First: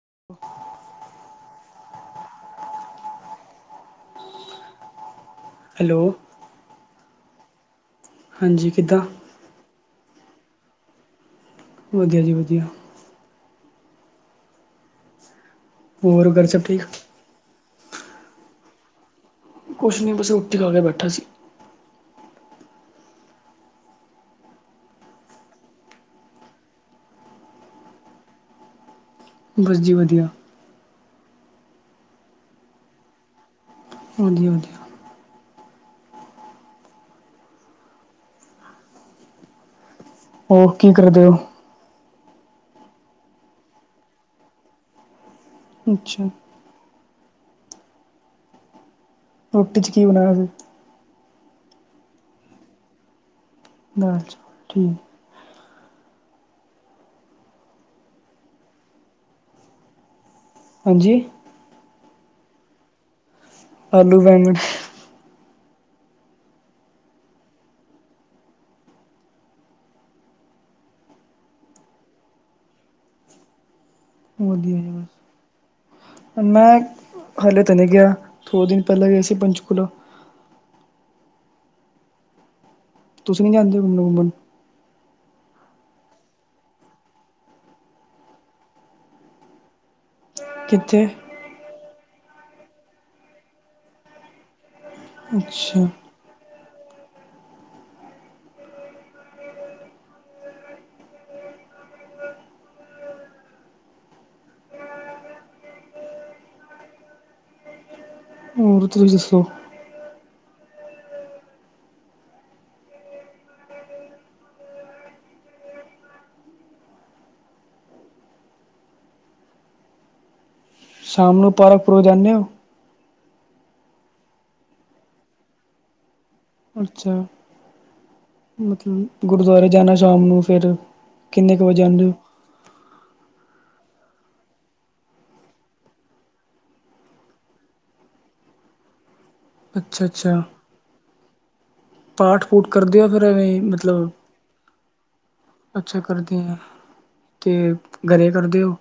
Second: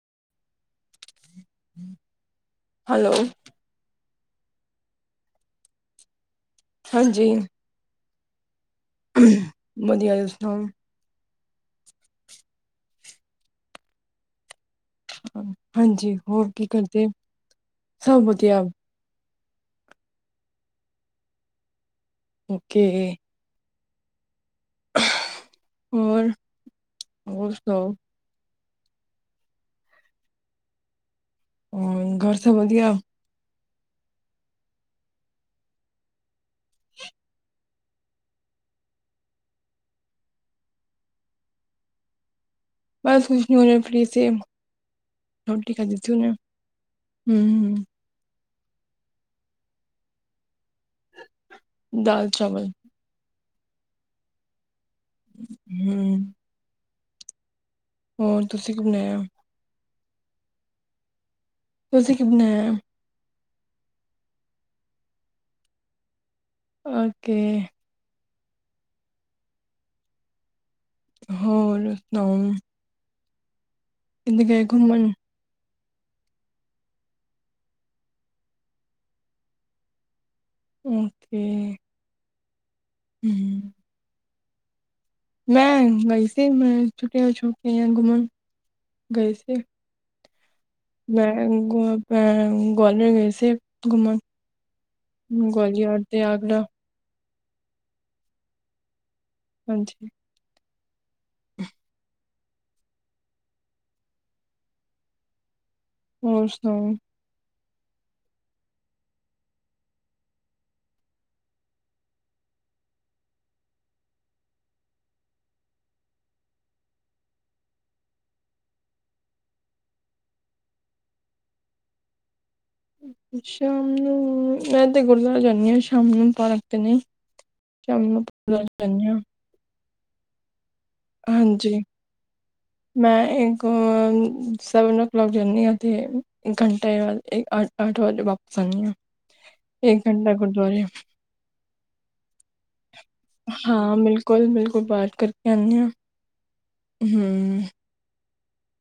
[inaudible] Hello hello ਹਾਂਜੀ ਹਾਂਜੀ ਕਿੱਦਾਂ ਵਧੀਆ ਤੁਸੀ ਸੁਣਾਓ? ਵਧੀਆ ਜੀ ਵਧੀਆ। ਹਾਂਜੀ ਘਰ ਹੋਰ ਸਭ ਕੀ ਠੀਕ ਕਰਦੇ ਸਭ ਵਧੀਆ, ਕੁਛ ਨਹੀਂ ਬਸੇ ਉੱਠੀ ਖਾ ਕੇ ਬੈਠਾ ਸੀ। ਓਕੇ। ਹੋਰ ਹੋਰ ਸਣਾੳ? ਬਸ ਜੀ ਵਧੀਆ। ਹ ਘਰ ਸਬ ਵਧੀਆ। ਵਧੀਆ-ਵਧੀਆ। ਸਸ। ਉਹ ਕੀ ਕਰਦੇ ਹੋ? ਬਸ ਕੁਛ ਨੀ ਉਹਨੇ ਪਲੀੇ ਰੋਟੀ ਖਾਦੀ ਸੀ ਅੱਛਾ ਉਹਨੇ ਹੂੰ। ਹੂੰ, ਰੋਟੀ ਚ ਕੀ ਬਣਾਣਾ ਸੀ? ਦਾਲ, ਚਾਵਲ। ਦਾਲ, ਚਾਵਲ ਠੀਕ। ਹੂੰ, ਹੋਰ ਤੁਸੀਂ ਘੁੰਮਿਆ। ਹਾਂਜੀ। ਤੁਸੀਂ ਕੀ ਬਣਾਇਆ? ਆਲੂ ਵੈਗਣ, ਓਕੇ। ਹੋਰ ਸੁਣਾਓ। ਕਿ ਗਏ ਵਧੀਆ ਜੀ ਘੁੰਮਣ। ਬਸ ਮੈਂ ਹਾਲੇ ਤਾਂ ਨਹੀਂ ਗਿਆ, ਥੋੜੇ ਦਿਨ ਪਹਿਲਾਂ ਗਿਆਏ ਸੀ, ਪੰਚਕੂਲਾ। ਓ ਤੇ। ਤੁਸੀਂ ਨੀ ਜਾਂਦੇ ਘੁੰਮਣ-ਘੁੰਮਣ। ਮੈਂ ਗਈ ਸੀ ਮੈਂ ਛੁਟੇ ਹੋ ਛੁਟੇ ਘੁੰਮਣ ਗਏ ਸੀ। ਕਿੱਥੇ ਮੈਂ ਗਵਾਲਰ ਗਈ ਸੀ ਘੁੰਮਣ। ਹ ਅੱਛਾ ਗਵਾਲੀਅਰ ਤੇ ਆਗਰਾ। ਹਾਂਜੀ। ਹੋਰ ਸੁਣਾਓ? ਹੋਰ ਤੁਸੀਂ ਦੱਸੋ? ਸ਼ਾਮ ਨੂੰ ਪਾਰਕ ਪੂਰਕ ਜਾਂਦੇ ਹੋ, ਸ਼ਾਮ ਨੂੰ ਮੈਂ ਤੇ ਗੁਰਦੁਆਰਾ ਜਾਂਦੀ ਹਾਂ ਸ਼ਾਮ ਨੂੰ [inaudible] ਅੱਛਾ ਮਤਲਬ ਗੁਰਦੁਆਰੇ ਜਾਣਾ ਸ਼ਾਮ ਨੂੰ ਫਿਰ ਕਿੰਨੇ ਕੁ ਹਾਂਜੀ ਵਜੇ ਆਦੇ ਹੋ, ਮੈਂ ਇੱਕ ਸੈਵਨ ਓ ਕਲਾਕ ਜਾਂਦੀ ਹਾਂ, ਅਤੇ ਇੱਕ ਘੰਟੇ ਬਾਅਦ ਆ ਜਾਂਦੀ। ਅੱਠ ਵਜੇ ਵਾਪਿਸ ਆ ਜਾਨੀ ਆ। ਇਕ ਅੱਛਾ ਘੰਟਾ ਅੱਛਾ ਗੁਰਦੁਆਰੇ ਪਾਠ ਪੂਠ ਕਰਦੇ ਹੋ ਫਿਰ ਐਵੇਂ ਹਾਂ ਮਤਲਬ ਬਿਲਕੁਲ-ਬਿਲਕੁਲ ਪਾਠ ਕਰਕੇ ਜਾਦੇ ਹਾਂ ਅੱਛਾ ਕਰਦੇ ਤੇ ਹਮ ਘਰੇ ਕਰਦੇ ਹੋ?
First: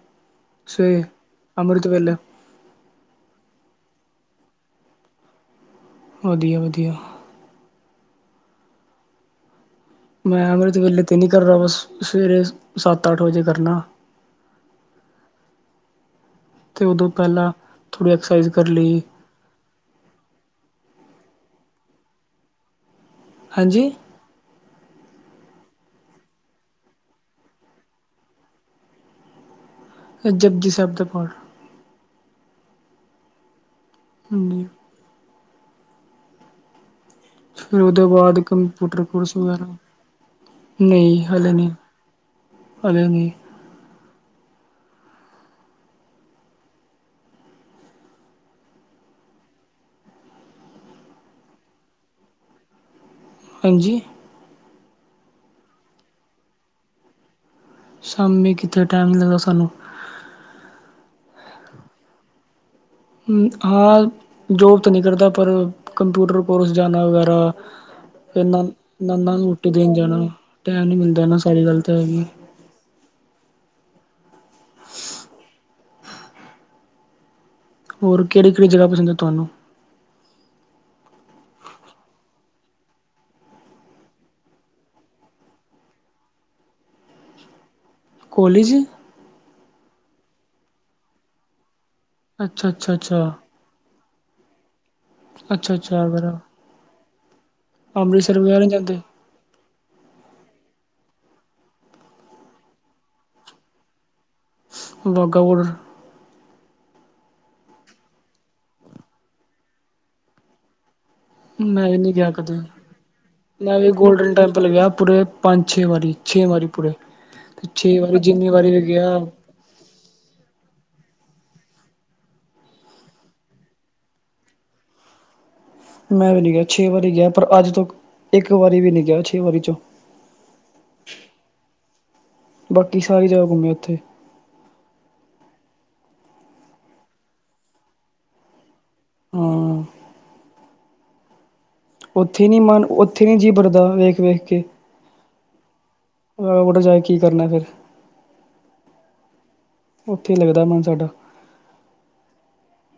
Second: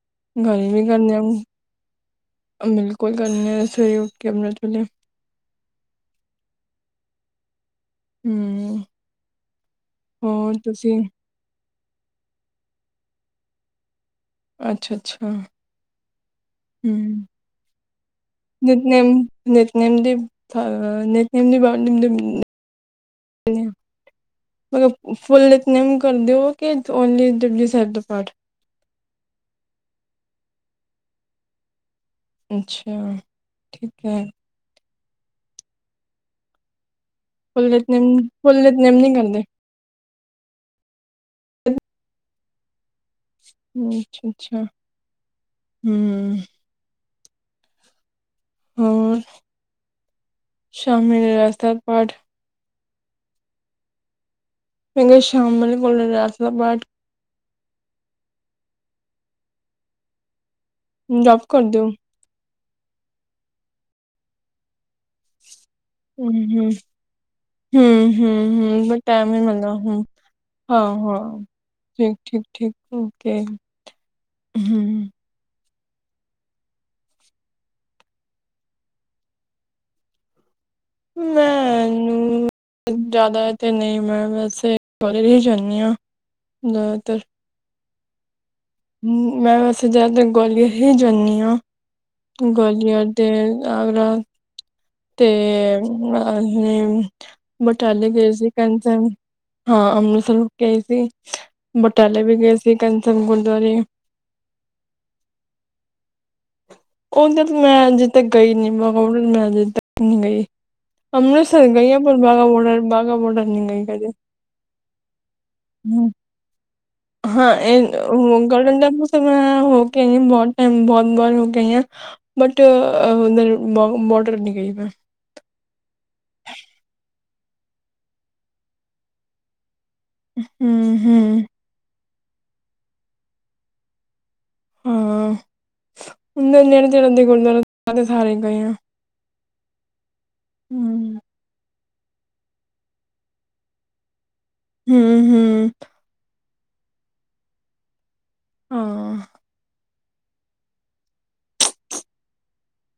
ਸਵੇਰੇ ਅੰਮ੍ਰਿਤ ਵੇਲੇ [inaudible] [inaudible] ਵਧੀਆ-ਵਧੀਆ, ਹੂੰ, ਮੈਂ ਅੰਮ੍ਰਿਤ ਵੇਲੇ ਤੇ ਨਹੀਂ ਕਰ ਰਿਹਾ, ਬਸ ਸਵੇਰੇ ਸੱਤ ਅੱਠ ਵਜੇ ਕਰਨਾ। ਅੱਛਾ-ਅੱਛਾ, ਤੇ ਉਦੋਂ ਹੂੰ, ਪਹਿਲਾਂ ਥੋੜ੍ਹੀ [inaudible] [inaudible] ਐਕਸਰਸਾਈਜ਼ ਕਰ ਲਈ ਫੁੱਲ ਹਾਂਜੀ ਨਿਤਨੇਮ ਕਰ ਦਿਓ ਕਿ ਓਨਲੀ ਜਪਜੀ ਸਾਹਿਬ ਦਾ ਪਾਠ। ਜਪਜੀ ਸਾਹਿਬ ਦਾ ਪਾਠ। ਅੱਛਾ ਠੀਕ ਹੈ। ਹਾਂਜੀ ਫੁੱਲ ਫਿਰ ਉਹਦੇ ਨਿਤਨੇਮ ਬਾਅਦ ਫੁੱਲ ਨਿਤਨੇਮ ਕੰਪਿਊਟਰ ਨਹੀਂ ਕੋਰਸ ਕਰਦੇ? ਵਗੈਰਾ। ਨਹੀਂ ਹਲੇ ਨੀ। ਅੱਛਾ ਅੱਛਾ ਹਮ। ਹੋਰ ਸ਼ਾਮੀ ਰਸਤਾ ਪਾਠ। ਹਾਂਜੀ। [inaudible] [inaudible] ਸ਼ਾਮੀ ਕਿੱਥੇ ਟਾਈਮ ਲਗਦਾ ਸਾਨੂੰ। [inaudible] [inaudible] ਹਮ ਹਾਂ ਜੋ। ਕਰਦਾ ਪਰ ਕੰਪਿਊਟਰ ਹੂੰ-ਹੂੰ, ਕੋਰਸ ਜਾਣਾ ਵਗੈਰਾ ਹੂੰ-ਹੂੰ, ਫੇ ਨ ਹੂੰ, ਬਟ ਨਾਂ ਟਾਈਮ ਨੀ ਨੂੰ ਰੋਟੀ ਮਿਲਦਾ ਦੇ। ਹੂੰ, ਜਾਣਾ ਟਾਈਮ ਨੀ ਮਿਲਦਾ ਨਾ ਹਾਂ-ਹਾਂ, ਸਾਰੀ ਗੱਲ ਤਾਂ ਇਹੀ ਆ। ਹਮ। ਹੋਰ ਕਿਹੜੀ ਕਿਹੜੀ ਜਗ੍ਹਾ ਪਸੰਦ ਹੈ ਤੁਹਾਨੂੰ। ਮੈਨੂੰ। ਜ਼ਿਆਦਾ ਤੇ ਨਹੀਂ ਮੈਂ ਵੈਸੇ ਬਰ ਹੀ ਜਾਂਦੀ ਹਾਂ। ਨਾ ਤੇ। ਕੋਲਜ ਮੈਂ ਵੈਸੇ ਜ਼ਿਆਦਾਤਰ ਗੁਆਲੀਅਰ ਹੀ ਜਾਂਦੀ ਹਾਂ। ਅੱਛਾ ਅੱਛਾ ਗੁਆਲੀਅਰ ਅੱਛਾ ਤੇ ਆਗਰਾ। ਤੇ ਅੱਛਾ ਅੱਛਾ ਵਗੈਰਾ ਆਹੀ ਬਟਾਲੇ ਗਏ ਅੰਮ੍ਰਿਤਸਰ ਸੀ। ਵਗੈਰਾ ਨਹੀਂ ਜਾਂਦੇ ਹਾਂ ਅੰਮ੍ਰਿਤਸਰ ਗਏ ਸੀ ਬਟਾਲੇ ਵੀ ਗਏ ਸੀ ਕੰਨ ਸਨ ਗੁਰਦੁਆਰੇ। ਬਾਗਾ ਬਾਰਡਰ। ਉਧਰ ਮੈਂ ਅਜੇ ਤੱਕ ਗਈ ਨੀ ਮੈਂ ਅਜੇ ਤੱਕ ਨਹੀਂ ਗਈ। ਅੰਮ੍ਰਿਤਸਰ ਮੈਂ ਗਈ ਹਾਂ ਨਹੀਂ ਪਰ ਗਿਆ ਬਾਗਾ ਕਦੇ ਬੋਡਰ ਬਾਗਾ ਬੋਡਰ ਨਹੀਂ ਮੈਂ ਗਈ ਵੀ ਕਦੇ ਗੋਲਡਨ ਟੈਂਪਲ ਗਿਆ ਪੂਰੇ ਪੰਜ ਛੇ ਵਾਰ। ਛੇ ਵਾਰੀ ਪੂਰੇ। ਹਾਂ ਤੇ ਇਹ ਛੇ ਵਾਰੀ ਜਿੰਨੀ ਵਾਰੀ ਗੋਲਡਨ ਵੀ ਟੈਂਪਲ ਤੇ ਗਿਆ ਮੈਂ ਹੋ ਕੇ ਆਈ ਬਹੁਤ ਟਾਈਮ ਬਹੁਤ। ਹੋ ਕੇ ਆਈ ਮੈਂ ਬੱਟ ਬਾਘਾ ਬਾਰਡਰ ਨਹੀਂ ਗਈ ਮੈਂ। ਮੈਂ ਵੀ ਨੀ ਗਿਆ ਛੇ ਵਾਰੀ ਗਿਆ ਪਰ ਅੱਜ ਤੋਂ ਇੱਕ ਵਾਰੀ ਵੀ ਨਹੀਂ ਗਿਆ ਛੇ ਵਾਰੀ ਚੋਂ। ਹਮ ਹਮ। ਬਾਕੀ ਸਾਰੀ ਜਗ੍ਹਾ ਘੁੰਮੇ ਉੱਥੇ। ਹਾਂ ਨੇੜੇ ਤੇੜ ਦੇ ਗ ਸਾਰੇ ਗਏ ਆ। ਹਾਂ। ਹਮ। ਉੱਥੇ ਨੀ ਮਨ ਉੱਥੇ ਨੀ ਜੀ ਬਰਦਾ ਵੇਖ ਵੇਖ। ਹਮ ਹਮ। ਬਾਹਰ ਜਾਕੇ ਕੀ ਕਰਨਾ ਫਿਰ। ਹਾਂ। ਉੱਥੇ ਲੱਗਦਾ ਮਨ ਸਾਡਾ।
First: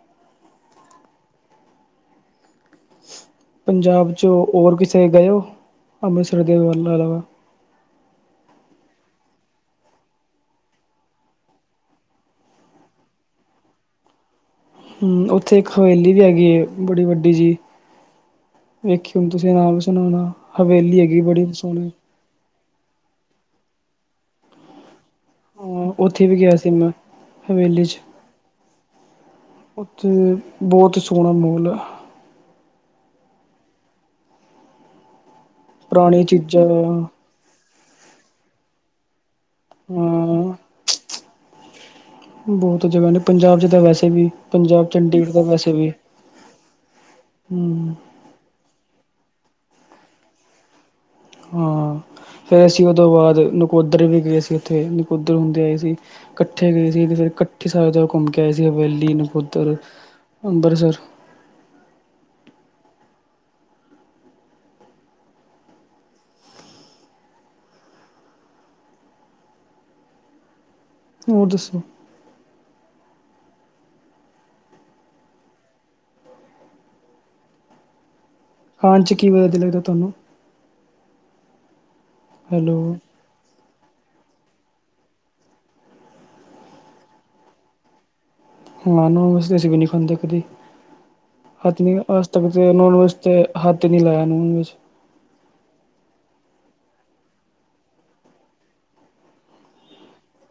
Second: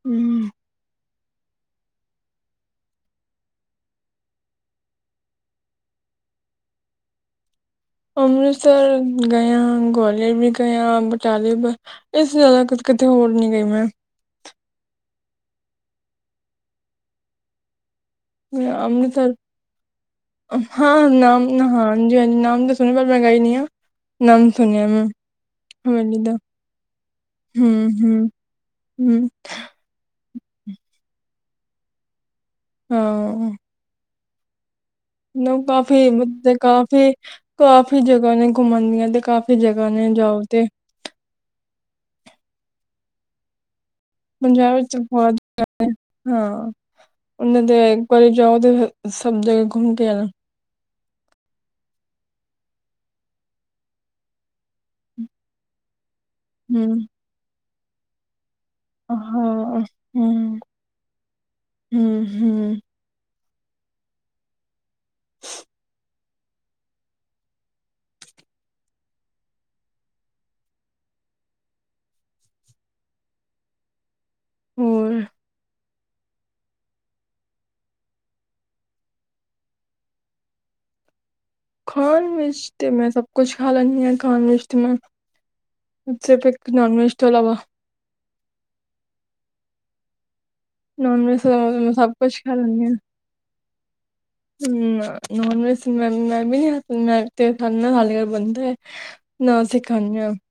ਹਮ। ਪੰਜਾਬ ਚ ਹੋਰ ਕਿਸੇ ਗਏ ਹੋ? ਅੰਮ੍ਰਤਸਰ ਦੇ ਵੀ ਅਲਾਵਾ। ਅੰਮ੍ਰਿਤਸਰ ਗਿਆ, ਗਵਾਲੀਅਰ ਵੀ ਗਿਆ, ਬਟਾਲੇ ਇਸ ਜ਼ਿਆਦਾ। ਕਿਤੇ ਹੋਰ ਨੀ ਗਈ ਮੈਂ। ਹਮ ਉੱਥੇ ਇੱਕ ਹਵੇਲੀ ਵੀ ਹੈਗੀ ਏ ਬੜੀ ਵੱਡੀ ਜੀ। ਵੇਖੀ ਹੁਣ ਅੰਮ੍ਰਿਤਸਰ ਤੁਸੀਂ ਨਾਮ ਸੁਣਿਆ ਹੋਣਾ ਹਵੇਲੀ ਹਾਂ ਹੈਗੀ ਨਾਮ ਬੜੀ ਨਾ ਹ ਸੋਹਣੀ ਹਾਂਜੀ ਹਾਂਜੀ ਨਾਮ ਦਾ। ਸੁਨਿਆ ਪਰ ਮੈਂ ਗਈ ਨੀ ਆ ਨਾਮ ਸੁਣਿਆ ਮੈਂ। ਹਾਂ ਉੱਥੇ ਵੀ ਗਿਆ ਸੀ ਮੈਂ ਹਵੇਲੀ ਚ। ਉੱਥੇ ਬਹੁਤ ਸੋਹਣਾ ਮਾਹੋਲ ਹੈ। ਹਾਂ। ਕਾਫੀ, ਪੁਰਾਣੀ [unintelligible] ਚੀਜ਼ਾਂ ਕਾਫੀ ਕਾਫੀ ਜਗ੍ਹਾ ਨੇ ਘੁੰਮਣ ਦੀਆਂ ਤੇ ਕਾ- ਜਗਾ ਨੇ ਜਾਓ ਹਾਂ ਤੇ ਬਹੁਤ ਜਗ੍ਹਾ ਨੇ ਪੰਜਾਬ 'ਚ ਤਾਂ ਵੈਸੇ ਵੀ ਪੰਜਾਬ ਵਿੱਚ ਚੰਡੀਗੜ੍ਹ ਬਹੁਤ ਤਾ ਵੈਸੇ ਵੀ ਹਾਂ ਉਹਨਾਂ ਤੇ ਹੂੰ ਇੱਕ ਵਾਰੀ ਜਾਓ ਤੇ ਸਭ ਜਗਾ ਘੁੰਮ ਕੇ ਆ ਹਾਂ, ਫਿਰ ਅਸੀਂ ਉਹ ਤੋਂ ਬਾਅਦ ਨਕੋਦਰ ਵੀ ਗਏ ਸੀ। ਉੱਥੇ ਨਕੋਦਰ ਹੁੰਦੇ ਆਏ ਸੀ। ਕੱਠੇ ਗਏ ਸੀ ਹੂੰ ਕਿ ਕੱਠੇ ਸਾਰੇ ਜਗਾ ਘੁੰਮ ਕੇ- ਗਏ ਸੀ ਹਵੈਲੀ ਨਕੋਦਰ ਹਾਂ ਹੂੰ ਅੰਬਰਸਰ ਹੂੰ ਹੂੰ ਹੋਰ ਦੱਸੋ? ਹੋਰ ਖਾਣ ਚ ਕੀ ਵਦ ਲੱਗਦਾ ਤੁਹਾਨੂੰ? ਖਾਣ ਵਿੱਚ ਤੇ ਹੈਲੋ ਮੈਂ ਸਭ ਕੁਛ ਖਾ ਲੈਂਨੀ ਆ ਖਾਨ ਵਿੱਚ ਤਾਂ ਮੈਂ ਸਿਰਫ ਇੱਕ ਨਾਨ ਵੈਜ ਤੋਂ ਇਲਾਵਾ ਹਾਂ, ਨੋਨ ਵੈਜ ਤੇ ਅਸੀਂ ਵੀ ਨਹੀਂ ਖਾਂਦੇ ਕਦੀ। ਨੋਨ ਵੈਜ ਤੋਂ [unintelligible] ਇਲਾਵਾ ਮੈਂ ਸਭ ਅੱਜ ਤੱਕ ਤੇ ਨਨ ਵੈਜ ਤੇ ਹੱਥ ਨੋਨ ਵੈਜ ਹਮ। ਮੈਂ ਵੀ ਨ ਮ ਤੇ ਖ [unintelligible] ਹਾਲੇਲ ਬੰਦਾ [unintelligible] ਨਾ ਅਸੀਂ ਖਾਂਦੇ ਆਂ ਹ [unintelligible]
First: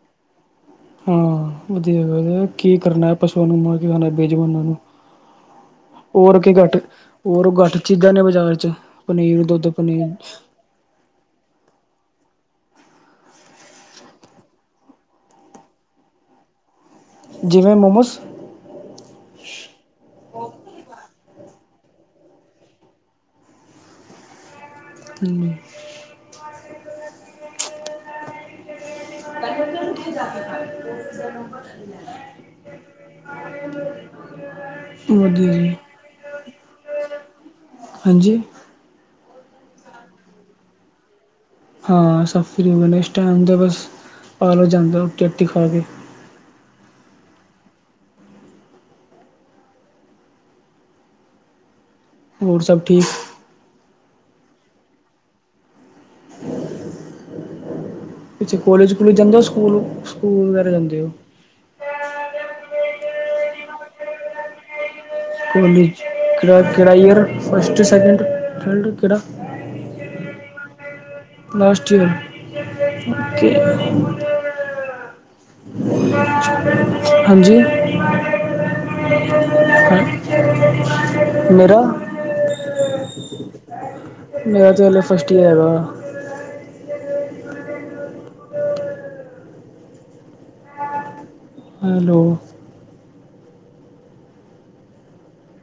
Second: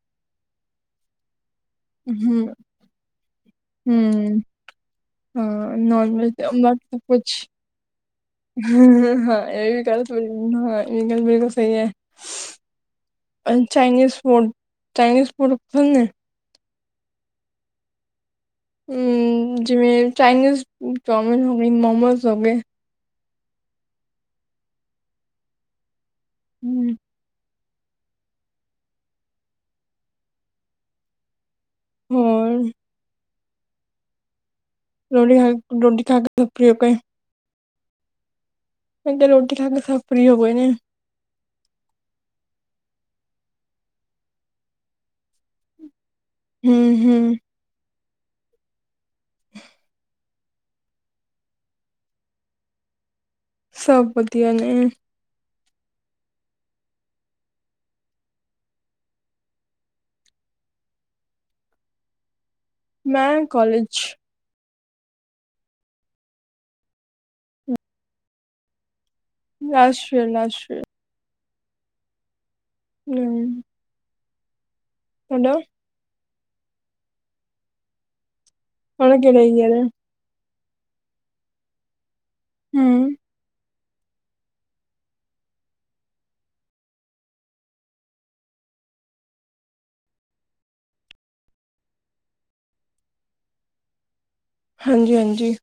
ਹਾਂ, ਵਧੀਆ ਹੂੰ ਵਧੀਆ ਕੀ ਕਰਨਾ ਪਸੂਆਂ ਨੂੰ ਮਾਰ ਕੇ ਖਾਣਾ ਬੇਜਮਾਨਾਂ ਨੂੰ। ਹੋਰ ਕੀ ਘੱਟ ਹੋਰ ਘੱਟ ਚੀਜ਼ਾਂ ਨੇ ਬਾਜ਼ਾਰ ਚ ਪਨੀਰ, ਦੁੱਧ, ਪਨੀਰ [unintelligible] ਹਾਂ ਇਹ ਗੱਲ ਬਿਲਕੁਲ ਸਹੀ ਹੈ। ਅਨ ਚਾਈਨੀਜ਼ ਫੂਡ ਚਾਈਨੀਜ਼ ਫੂਡ [unintelligible] ਨੇ- ਜਿਵੇਂ ਮੋਮੋਸ? ਹਮ, ਜਿਵੇਂ ਚਾਈਨੀਜ਼ ਚੋਮਿਨ ਹੋ ਗਈ। ਮੋਮੋਸ ਹੋ ਗਏ। ਹੁੰ, ਹਮ। [unintelligible] ਹੋਰ? ਹ [unintelligible] [unintelligible] ਹਾਂਜੀ। ਰੋਟੀ ਖਾ ਕ [unintelligible] ਹਾਂ, ਸਭ ਫਰੀ ਨੇ ਇਸ ਟਾਈਮ ਤੇ ਬਸ ਪਾ ਲੋੋ ਜਾਂਦਾ ਰੋਟੀ ਰੁਟੀ ਖਾ ਕੇ। ਹੁੰ ਹੁੰ ਹੋਰ ਸਭ ਠੀਕ ਸਭ ਵਧੀਆ ਨੇ ਪਿੱਛੇ ਕੋਲੇਜ ਕੁਲੇਜ ਜਾਂਦੇ ਹੋ ਸਕੂਲ ਸਕੂਲ ਵਗੈਰਾ ਜਾਂਦੇ ਹੋ ਮੈਂ ਕਾਲਜ ਕਾਲਜ ਕਿਹੜਾ, ਕਿਹੜਾ ਈਅਰ ਫਸਟ, ਸੈਕਿੰਡ, ਥਲਡ ਕਿਹੜਾ ਲਾਸਟ ਈਰ ਲਾਸਟ ਈ ਲਾਸਟ ਈਅਰ ਓਕੇ ਹੈਨਾ [unintelligible] ਹਾਂਜੀ। ਤੁਆਦਾ ਕਿਹੜਾ [unintelligible] ਈਅਰ ਏ ਮੇਰਾ ਹੁੰ ਮੇਰਾ ਤੇ ਹਲੇ ਫਸਟ ਈਅਰ ਹੈਗਾ ਹੈਲੋ ਹਾਂਜੀ, ਹਾਂਜੀ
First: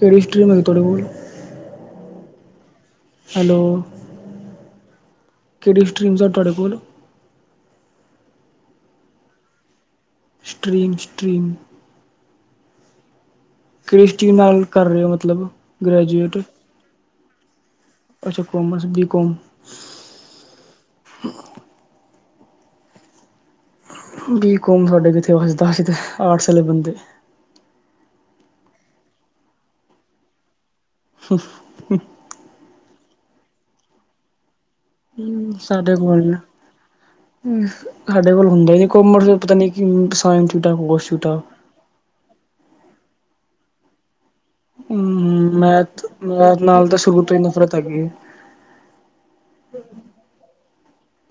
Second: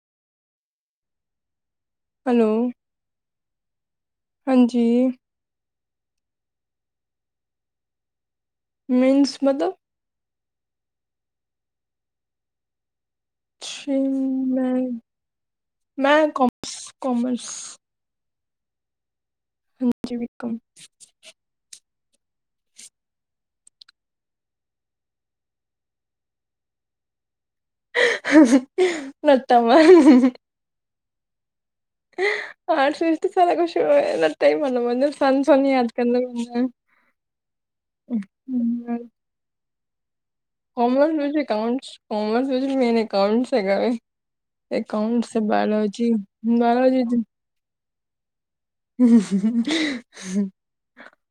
ਕਿਹੜੀ ਸਟਰੀਮ ਹੇ ਤੁਹਾਡੇ [unintelligible] ਕੋਲ ਹੈਲੋ ਹੈਲੋ, ਹਾਂਜੀ। ਕਿਹੜੀ ਸਟ੍ਰਰੀਮਸ ਆ ਤੁਹਾਡੇ ਕੋਲ ਮਿੰਸ ਮਤਲਬ ਸਟ੍ਰਰੀਮ, ਸਟ੍ਰਰੀਮ ਸਟਰੀਮ [unintelligible] ਨਾਲ ਮੈਂ ਕਰ ਰਹੇ ਹੋ ਮਤਲਬ ਮੈਂ ਗ੍ਰੈਜੂਏਟ ਕਮਰਸ, ਕਮਰਸ ਅੱਛਾ, ਕਾਮਰਸ ਬੀ ਕੌਮ ਹਾਂਜੀ, ਬੀ ਕੋਮ ਬੀ ਕੋੌਮ ਸਾਡੇ ਕਿਤੇੇ, ਵਸਦਾ ਅਸੀਂ ਤੇ ਆਰਟਸ ਵਾਲੇ ਬੰਦੇ [unintelligible] [inaudible] ਆਰਟਸ ਵਿੱਚ ਤੇ ਸਾਰਾ ਕੁਛ [unintelligible] [unintelligible] ਹੂੰ ਸਾਡੇ ਕੋਲ ਹੁੰਦਾ ਹੀ, ਨੀ ਕੋਮਰ ਪਤਾ ਨੀ ਕਮਰਸ ਅਕਾਊਂਟਸ ਕਮਰਸ ਮੈਨ ਅਕਾਊਂਟਸ ਹੇਗਾ ਏ ਅਕਾਂਟਸ ਤੇ ਬਾਇਓ ਮੈਥ ਲੋਜੀ ਮੈਥ ਬਾਇਓ ਨਾਲ ਤਾਂ ਲੋਜੀ ਸ਼ੁਰੂ ਤੋਂ ਹੀ ਨਫ਼ਰਤ ਹੈਗੀ ਹੈ।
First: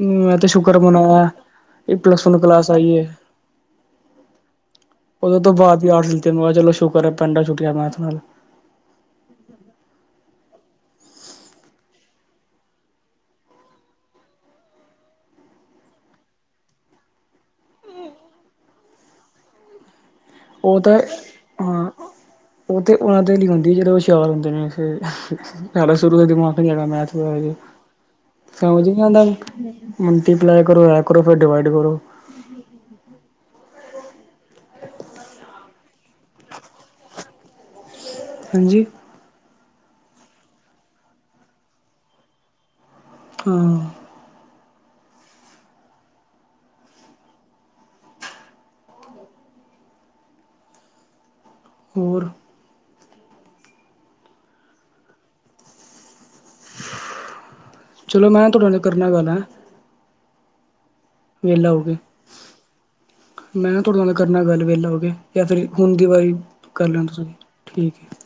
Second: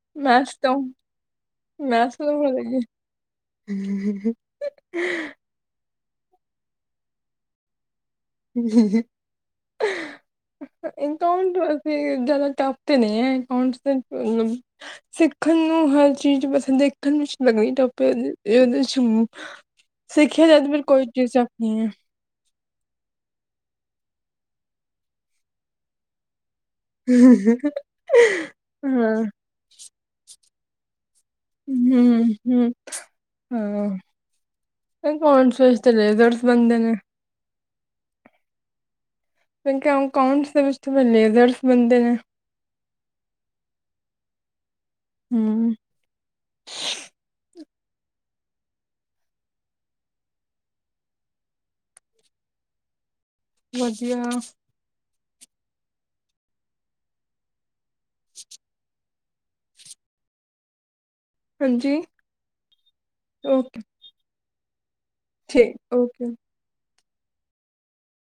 ਹੂੰ ਮੈਂ ਤੇ ਮੈਥਸ ਤੋਂ ਸ਼ੁਕਰ ਮਨਾਇਆ ਐ ਮੈਥਸ ਪਲੱਸ ਤੋਂ ਵਨ ਭੁੱਲ ਕਲਾਸ ਆਈ ਹੈ ਗਈ ਉਹਦਦੇ ਤੋਂ ਬਾਅਦ ਵੀ ਆ ਆਰਟਸ ਲੀਤੀ ਮੈਂ ਕਿਹਾ, ਚਲੋ ਸ਼ੁਕਰ ਹੈ ਪਿੰਡਾਂ ਛੁੱਟੀਆਂ ਮੈਥ ਨਾਲ ਅਊਂਟ ਵੈਸੇ ਜ਼ਿਆਦਾ ਟਫ ਤੇ ਨਹੀਂ ਹੈ, ਅਕਾਊਂਟਸ ਤੇ ਸਿੱਖਣ ਨੂੰ ਹਰ ਚੀਜ਼ ਬਸ ਦੇਖਣ ਵਿੱਚ ਲੱਗਣੀ, ਟਫ ਉਹਦੇ ਚ ਸਿੱਖਿਆ ਜਾ ਤਾਂ ਫੇਰ ਕੋਈ ਚੀਜ਼ [unintelligible] ਨਹੀਂ ਹੈ। ਹਾਂ ਉਹ ਤੇ ਉਹਨਾਂ ਦੇ ਲਈ ਹੁੰਦੀ, ਜਦੋਂ ਹੁਸ਼ਿਆਰ ਹੁੰਦੇ ਨੇ ਸਾਹਿਲਾ ਸ਼ੁਰੂ ਦੇ ਦਿਮਾਗ ਸਮਝ ਨੀ ਆਂਦਾ ਹਾਂ ਮਲਟੀਪਲਾਈ ਕਰ ਹੁੰ, ਹੁੰ, ਹਾਂ। [unintelligible] ਹਾਂਜੀ? ਕਿਉਂਕਿ, ਅਕਾਊਂਟਸ ਦੇ ਵਿਚ ਤੇ ਫੇ ਲੇਜ਼ਰਸ ਬਣਦੇ ਨੇ ਹਾਂ ਹੁੰ ਹੋਰ ਵਧੀਆ, ਚਲੋ ਮੈਂ ਤੁਹਾਡੇ ਨਾਲ ਕਰਨਾ ਗੱਲ ਹੈ। ਵਿਹਲਾ ਹੋ ਕੇ ਹਾਂਜੀ ਮੈਂ ਓਕੇ ਤੁਹਾਡੇ ਨਾਲ ਕਰਨਾ ਗੱਲ ਵਹਿਲਾ ਹੋ ਕੇ, ਜਾਂ ਫਿਰ ਠੀਕ ਹੁਣ ਦੀ ਵਾਰੀ ਓਕੇ ਕਰ ਲੈਓ, ਤੁਸੀ ਠੀਕ ਹੈ।